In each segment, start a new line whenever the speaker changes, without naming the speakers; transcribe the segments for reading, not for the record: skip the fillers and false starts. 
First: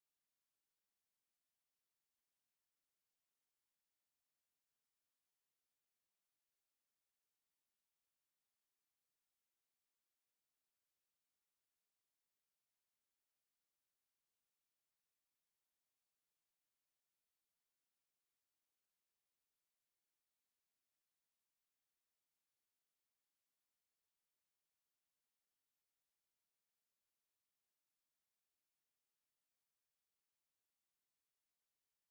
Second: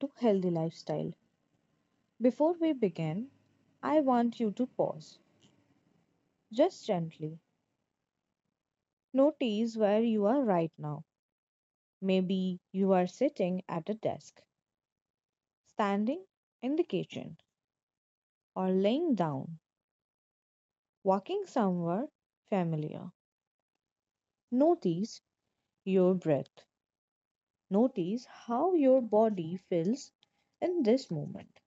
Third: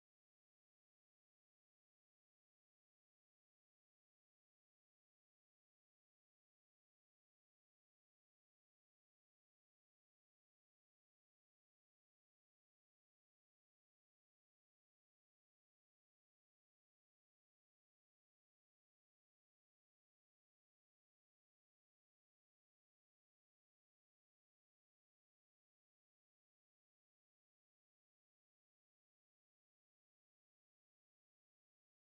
to Healthy Lifestyle. Before we begin, I want you to pause just gently. Notice where you are right now. Maybe you are sitting at a desk, standing in the kitchen, or laying down, walking somewhere familiar. Notice your breath. Notice how your body feels in this moment.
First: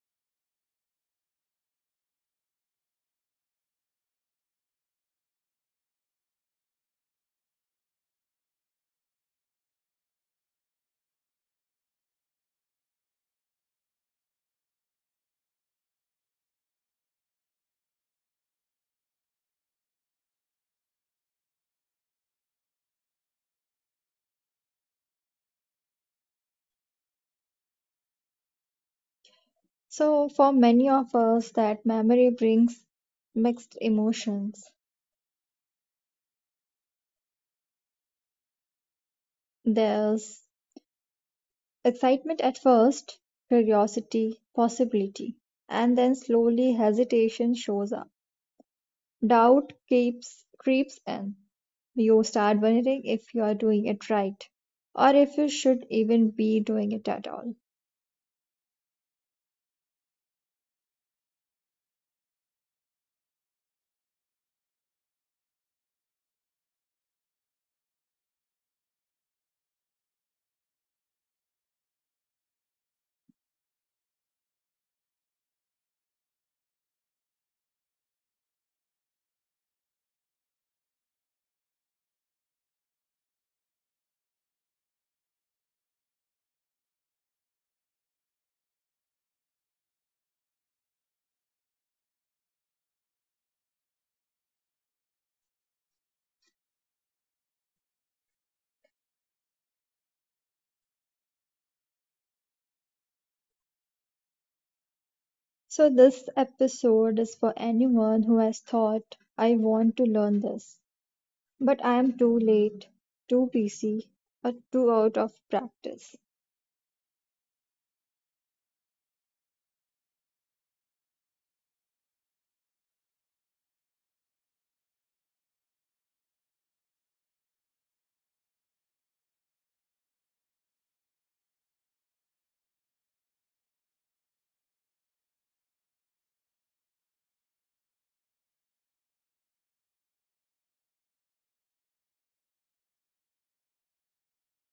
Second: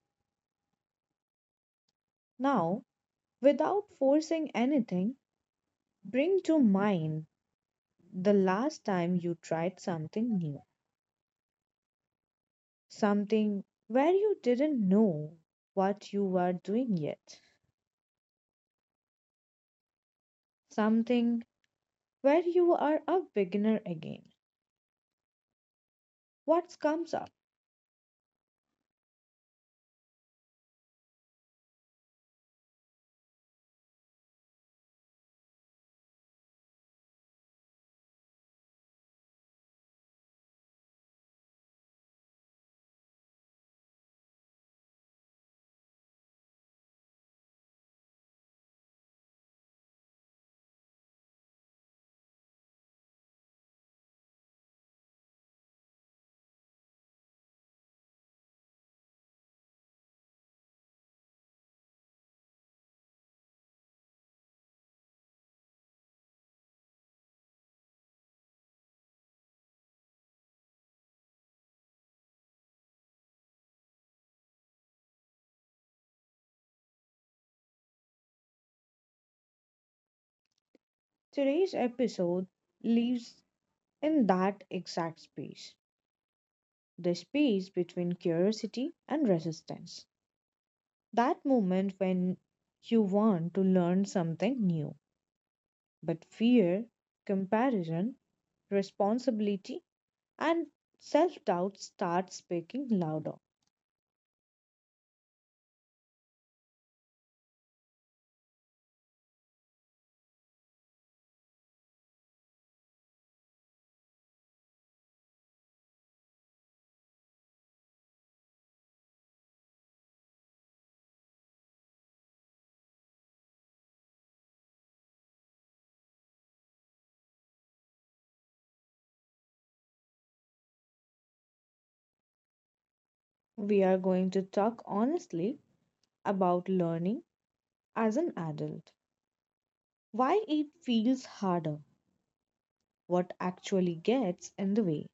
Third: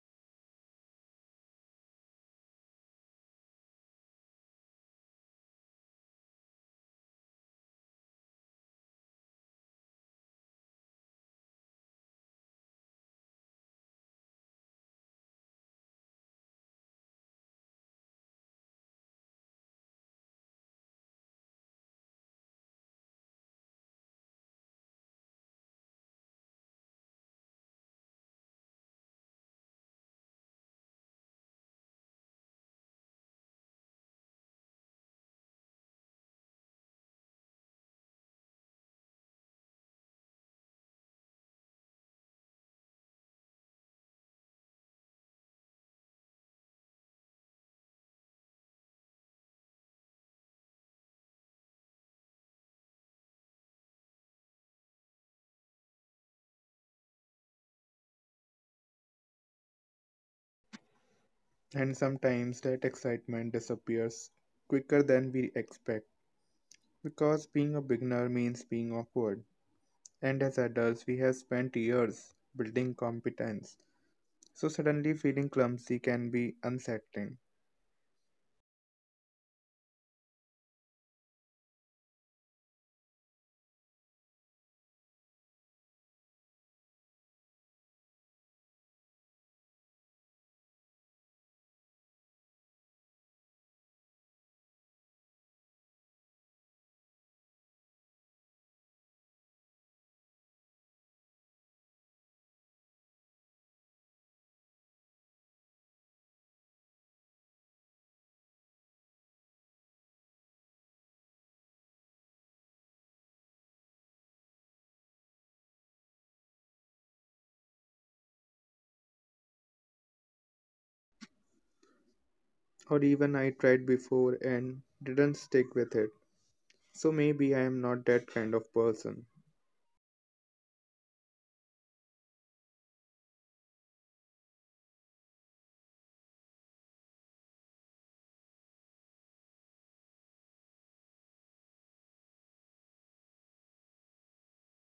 Now, without forcing anything, bring to mind the last time you tried something new, something where you didn't know what you were doing yet, something where you are a beginner again. What comes up?
So, for many of us, that memory brings mixed emotions. There's excitement at first, curiosity, possibility, and then slowly hesitation shows up. Doubt keeps creeps in. You start wondering if you are doing it right or if you should even be doing it at all.
And sometimes that excitement disappears quicker than we expect because being a beginner means being awkward. And as adults, we have spent years building competence. So suddenly feeling clumsy can be unsettling.
Today's episode lives in that exact space, the space between curiosity and resistance. That moment when you want to learn something new, but fear, comparison, responsibility, and self doubt starts speaking louder.
So, this episode is for anyone who has thought, "I want to learn this, but I am too late, too busy, or too out of practice."
Or even I tried before and didn't stick with it. So maybe I am not that kind of person.
We are going to talk honestly about learning as an adult, why it feels harder, what actually gets in the way,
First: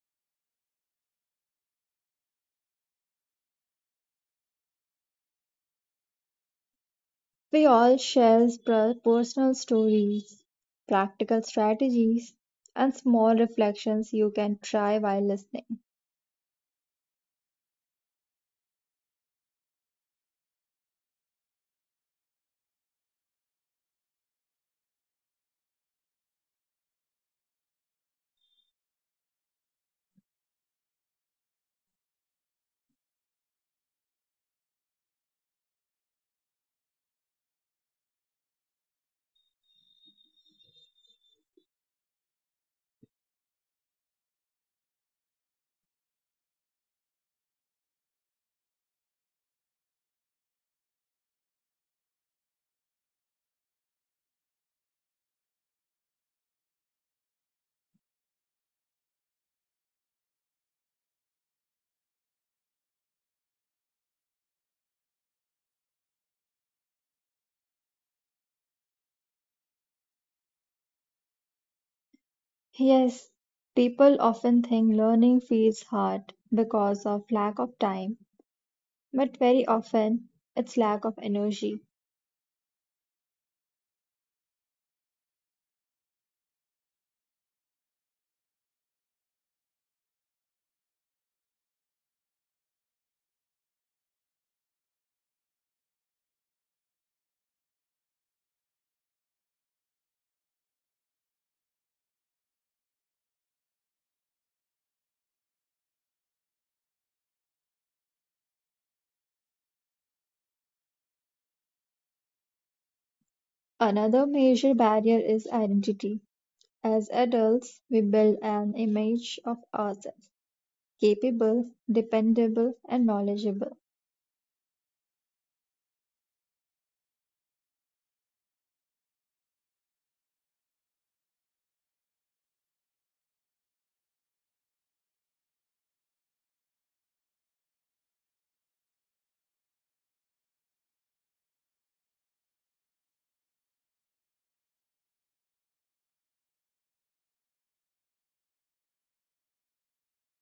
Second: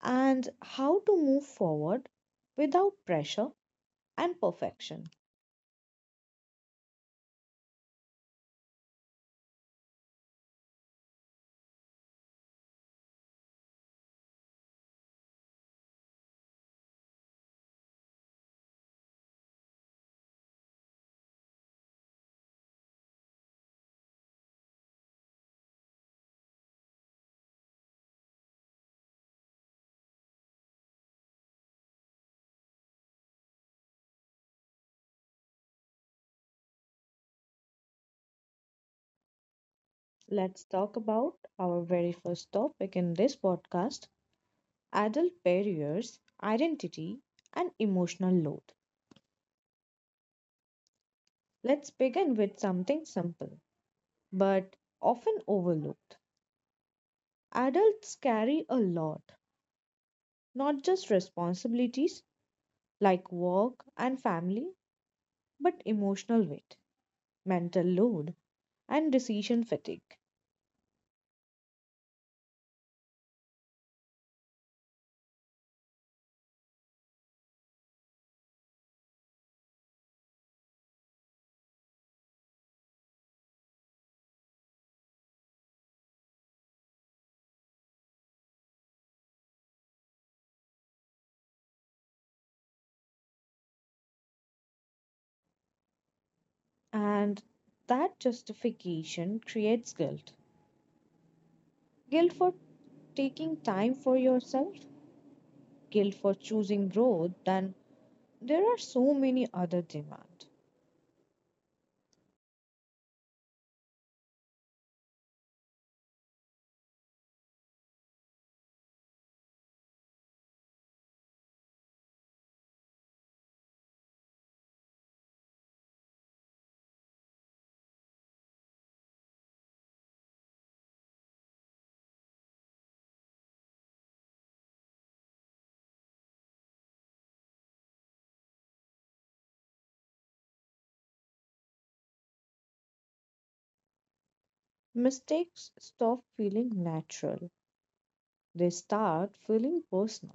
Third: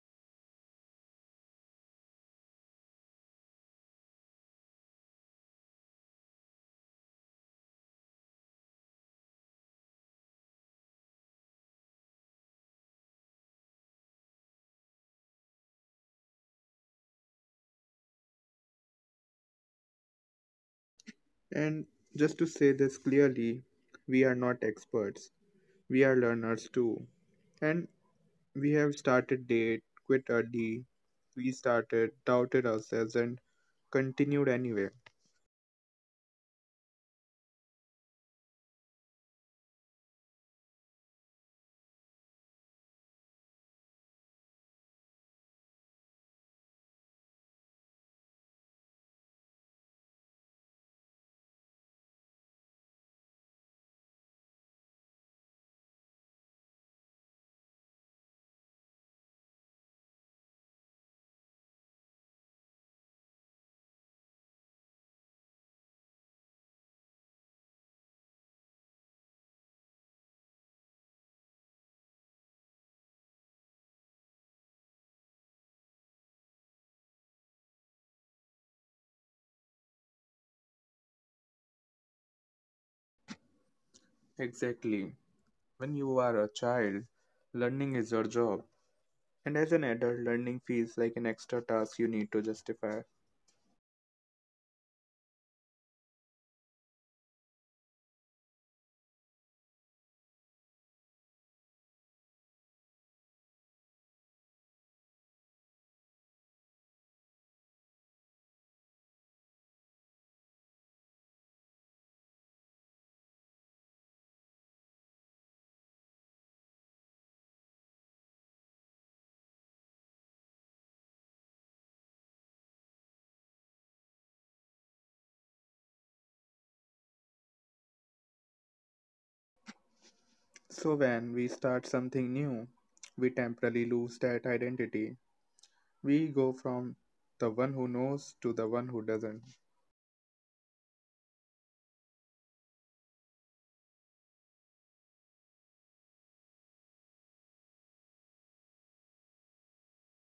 and how to move forward without pressure and perfection.
We all share personal stories, practical strategies, and small reflections you can try while listening.
And just to say this clearly, we are not experts. We are learners too. And we have started date quit early, restarted, doubted ourselves, and continued anyway.
Let's talk about our very first topic in this podcast: adult barriers, identity, and emotional load. Let's begin with something simple but often overlooked. Adults carry a lot, not just responsibilities like work and family, but emotional weight, mental load, and decision fatigue.
Yes, people often think learning feels hard because of lack of time, but very often it's lack of energy.
Exactly. When you are a child, learning is your job. And as an adult, learning feels like an extra task you need to justify.
And that justification creates guilt. Guilt for taking time for yourself, guilt for choosing growth, then there are so many other demands.
Another major barrier is identity. As adults, we build an image of ourselves: capable, dependable and knowledgeable,
So when we start something new, we temporarily lose that identity. We go from the one who knows to the one who doesn't.
Mistakes stop feeling natural, they start feeling personal.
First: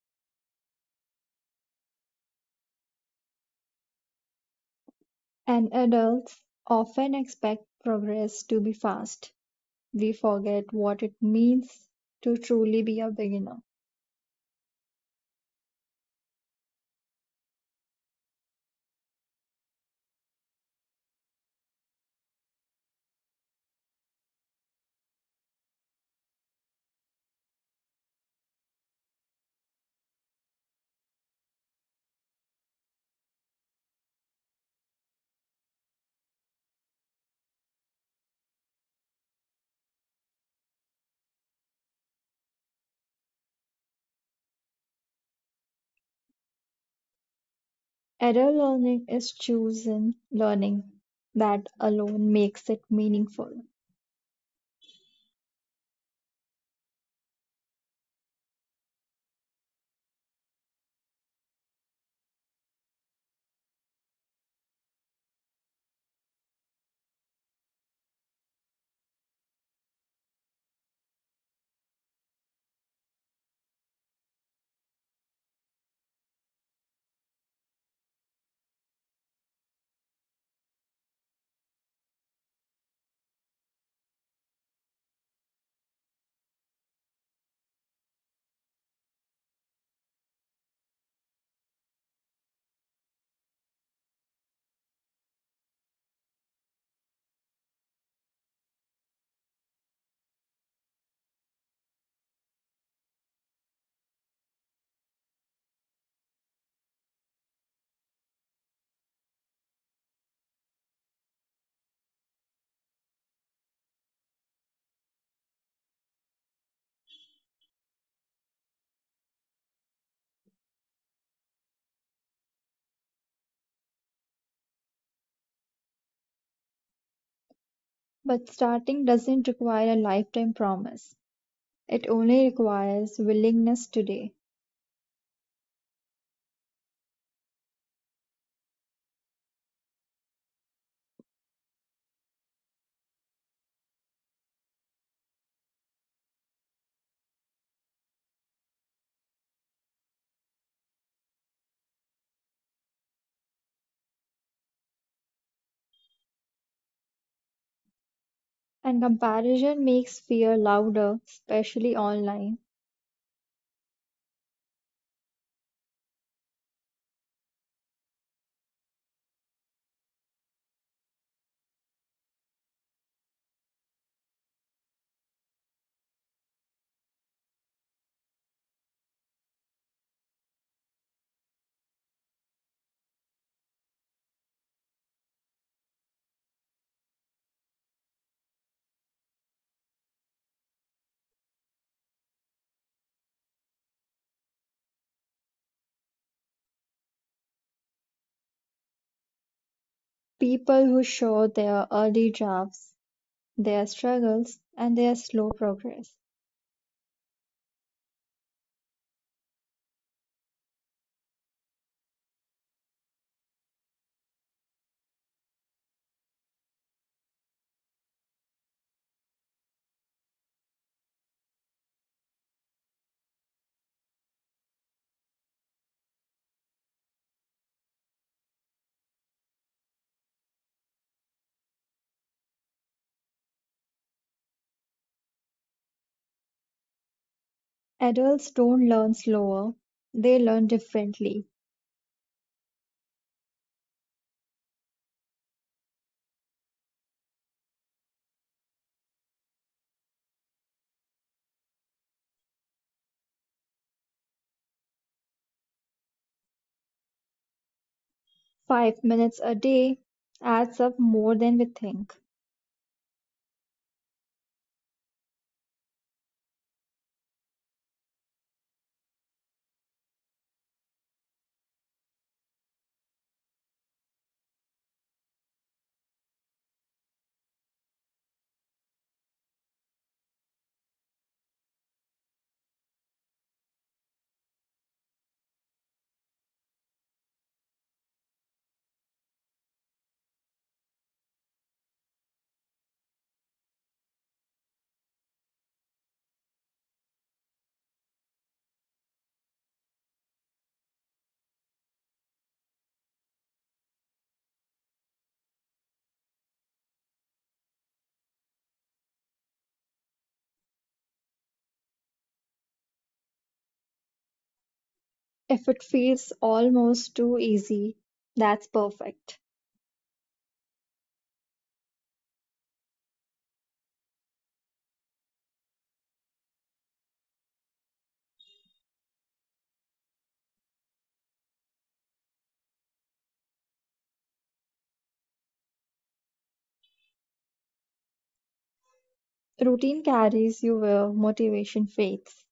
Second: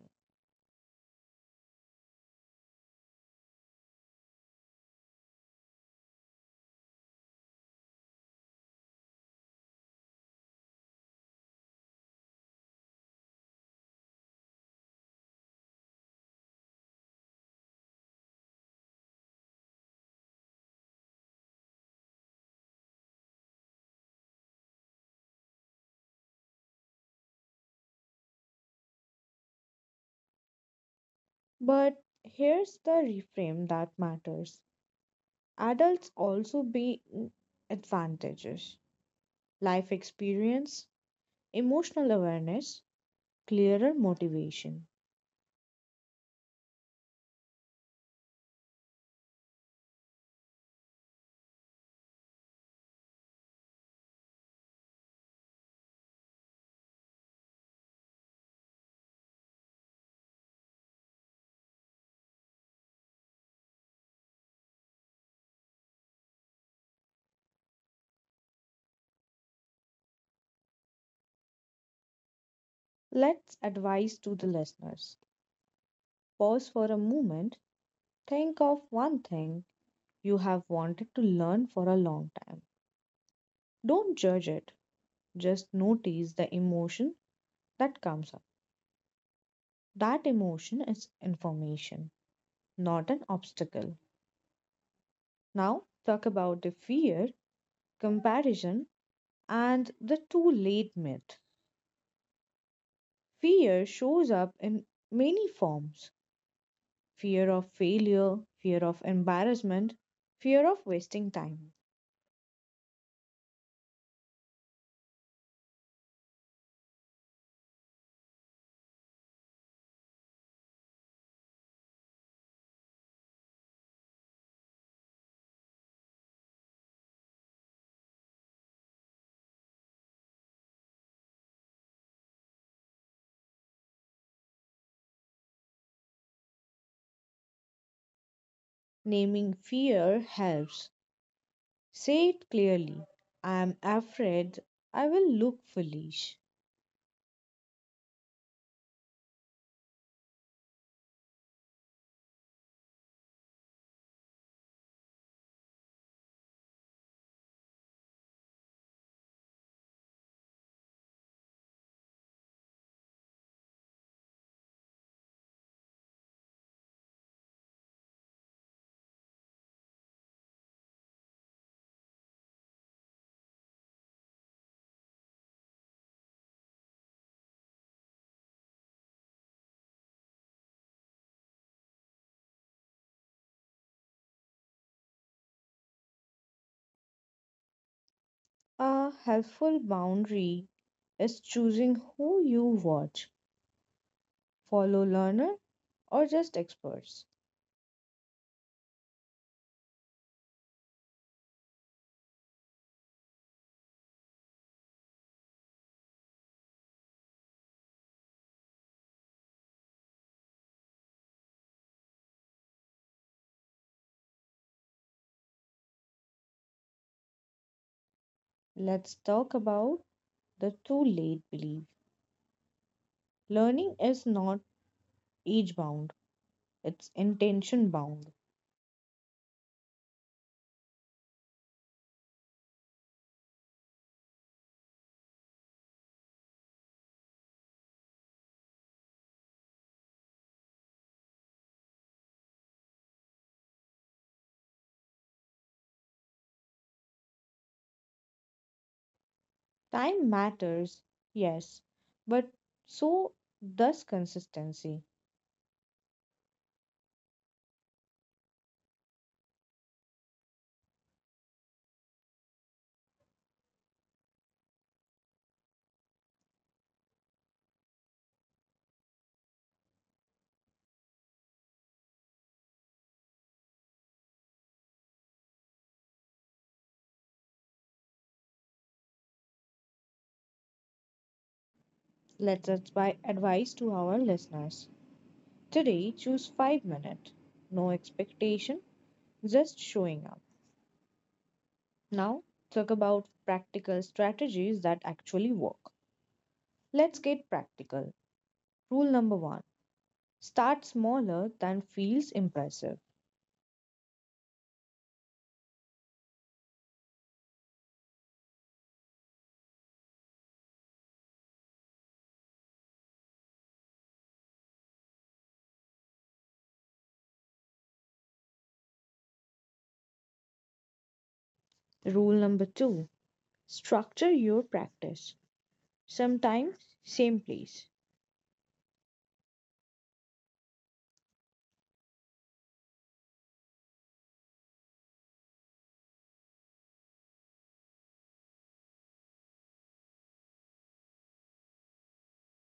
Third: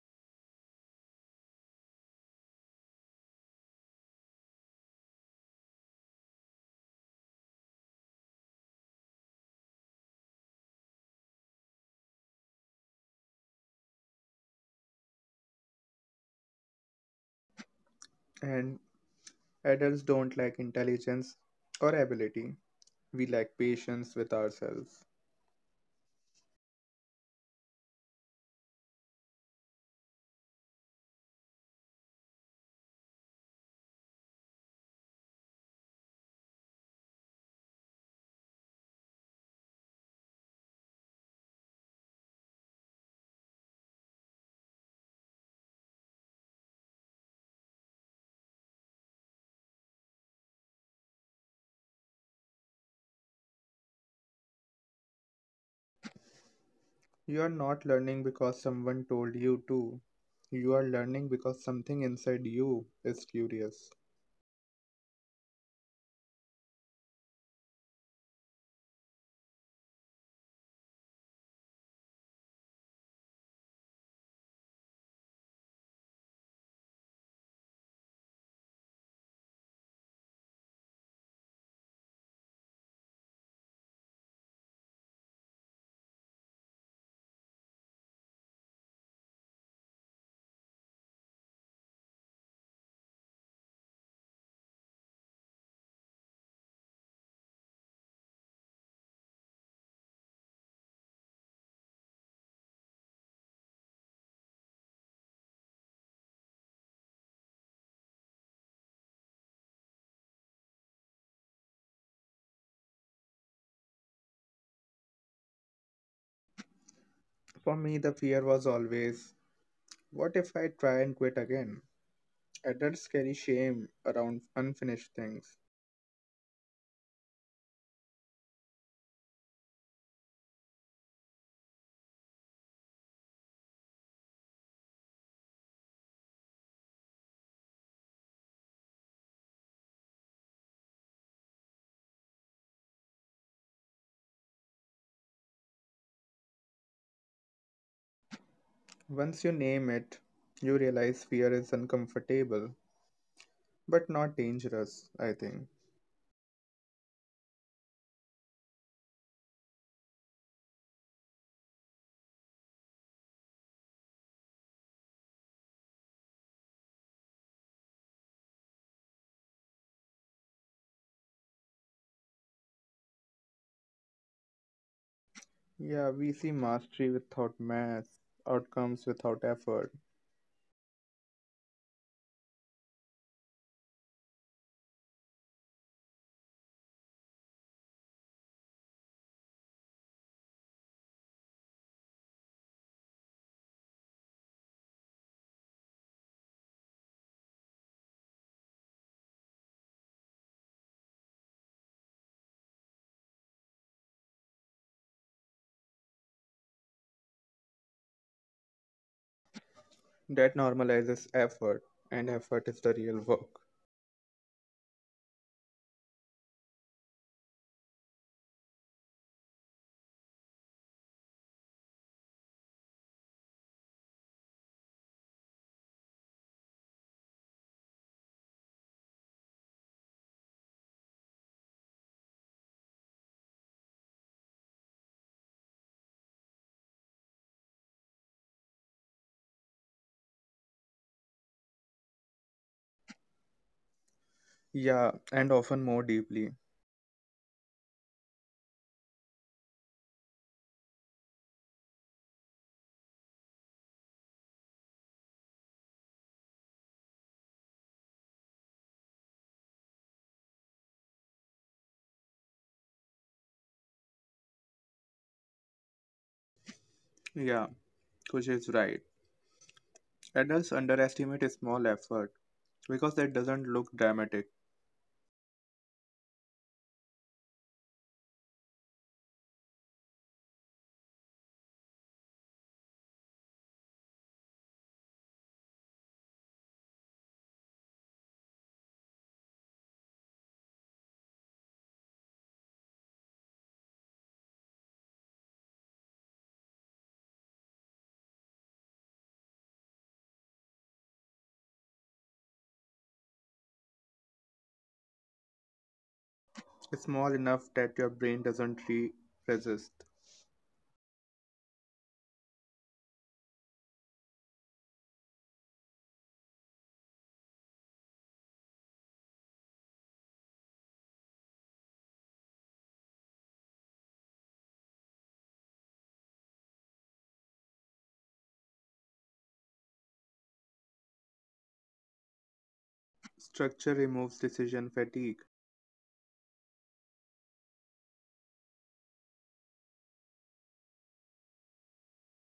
and adults often expect progress to be fast. We forget what it means to truly be a beginner.
And adults don't lack intelligence or ability. We lack patience with ourselves.
But here's the reframe that matters: adults also be advantages, life experience, emotional awareness, clearer motivation.
Adult learning is chosen learning. That alone makes it meaningful.
You are not learning because someone told you to. You are learning because something inside you is curious.
Let's advise to the listeners: pause for a moment, think of one thing you have wanted to learn for a long time. Don't judge it, just notice the emotion that comes up. That emotion is information, not an obstacle. Now, talk about the fear, comparison, and the too late myth. Fear shows up in many forms: fear of failure, fear of embarrassment, fear of wasting time.
For me, the fear was always, what if I try and quit again? Adults carry shame around unfinished things.
But starting doesn't require a lifetime promise. It only requires willingness today.
Naming fear helps. Say it clearly: I am afraid I will look foolish.
Once you name it, you realize fear is uncomfortable, but not dangerous, I think.
And comparison makes fear louder, especially online.
Yeah, we see mastery without math, outcomes without effort.
A helpful boundary is choosing who you watch, follow learner or just experts.
People who show their early drafts, their struggles and their slow progress.
That normalizes effort, and effort is the real work.
Let's talk about the too late belief. Learning is not age bound, it's intention bound.
Adults don't learn slower, they learn differently.
Yeah, and often more deeply.
Time matters, yes, but so does consistency.
5 minutes a day adds up more than we think.
Yeah, Kush is right. Adults underestimate a small effort because that doesn't look dramatic.
Let's advise to our listeners. Today, choose 5 minutes. No expectation, just showing up. Now, talk about practical strategies that actually work. Let's get practical. Rule number one: start smaller than feels impressive.
It's small enough that your brain doesn't resist.
If it feels almost too easy, that's perfect.
Rule number two: structure your practice. Sometimes, same place.
Structure removes decision fatigue.
Routine carries you where motivation fades.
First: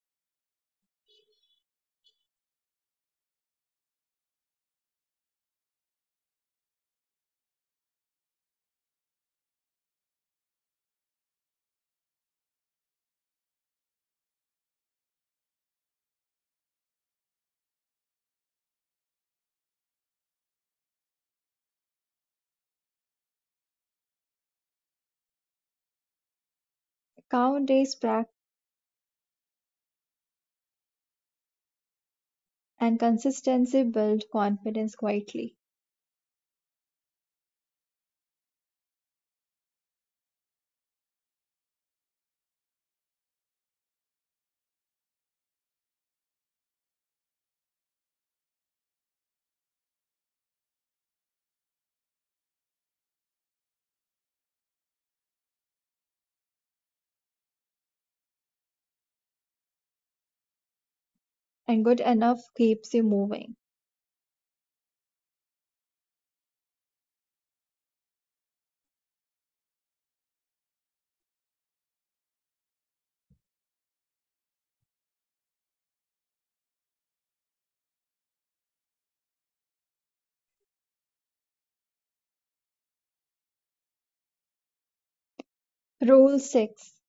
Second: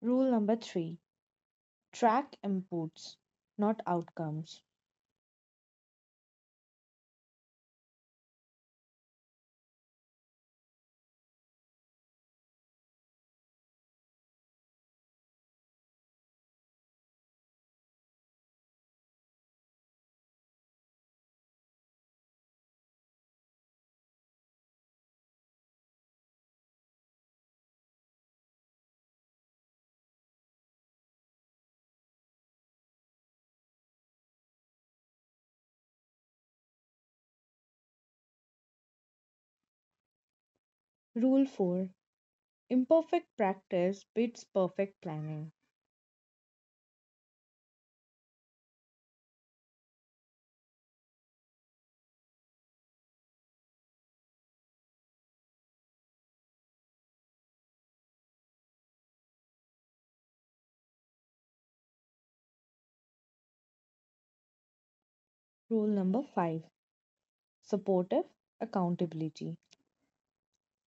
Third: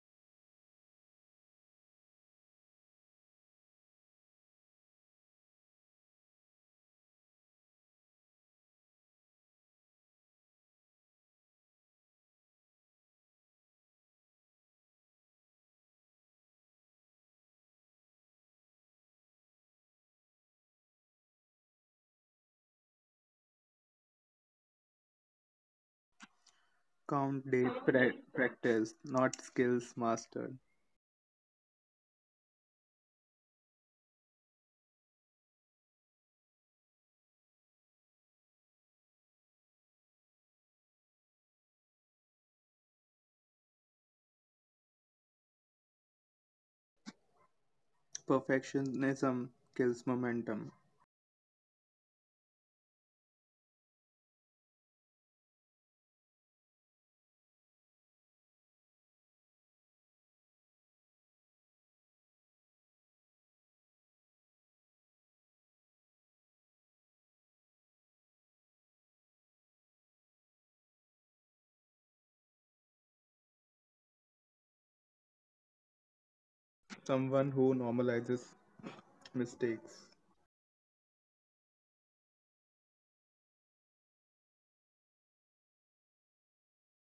Rule number three: track inputs, not outcomes.
Count
Count
days
days practice
practice, not skills mastered.
and consistency build confidence quietly.
Rule 4: imperfect practice beats perfect planning.
Perfectionism kills momentum.
And good enough keeps you moving.
Rule number 5: supportive accountability.
Someone who normalizes mistakes
Rule 6,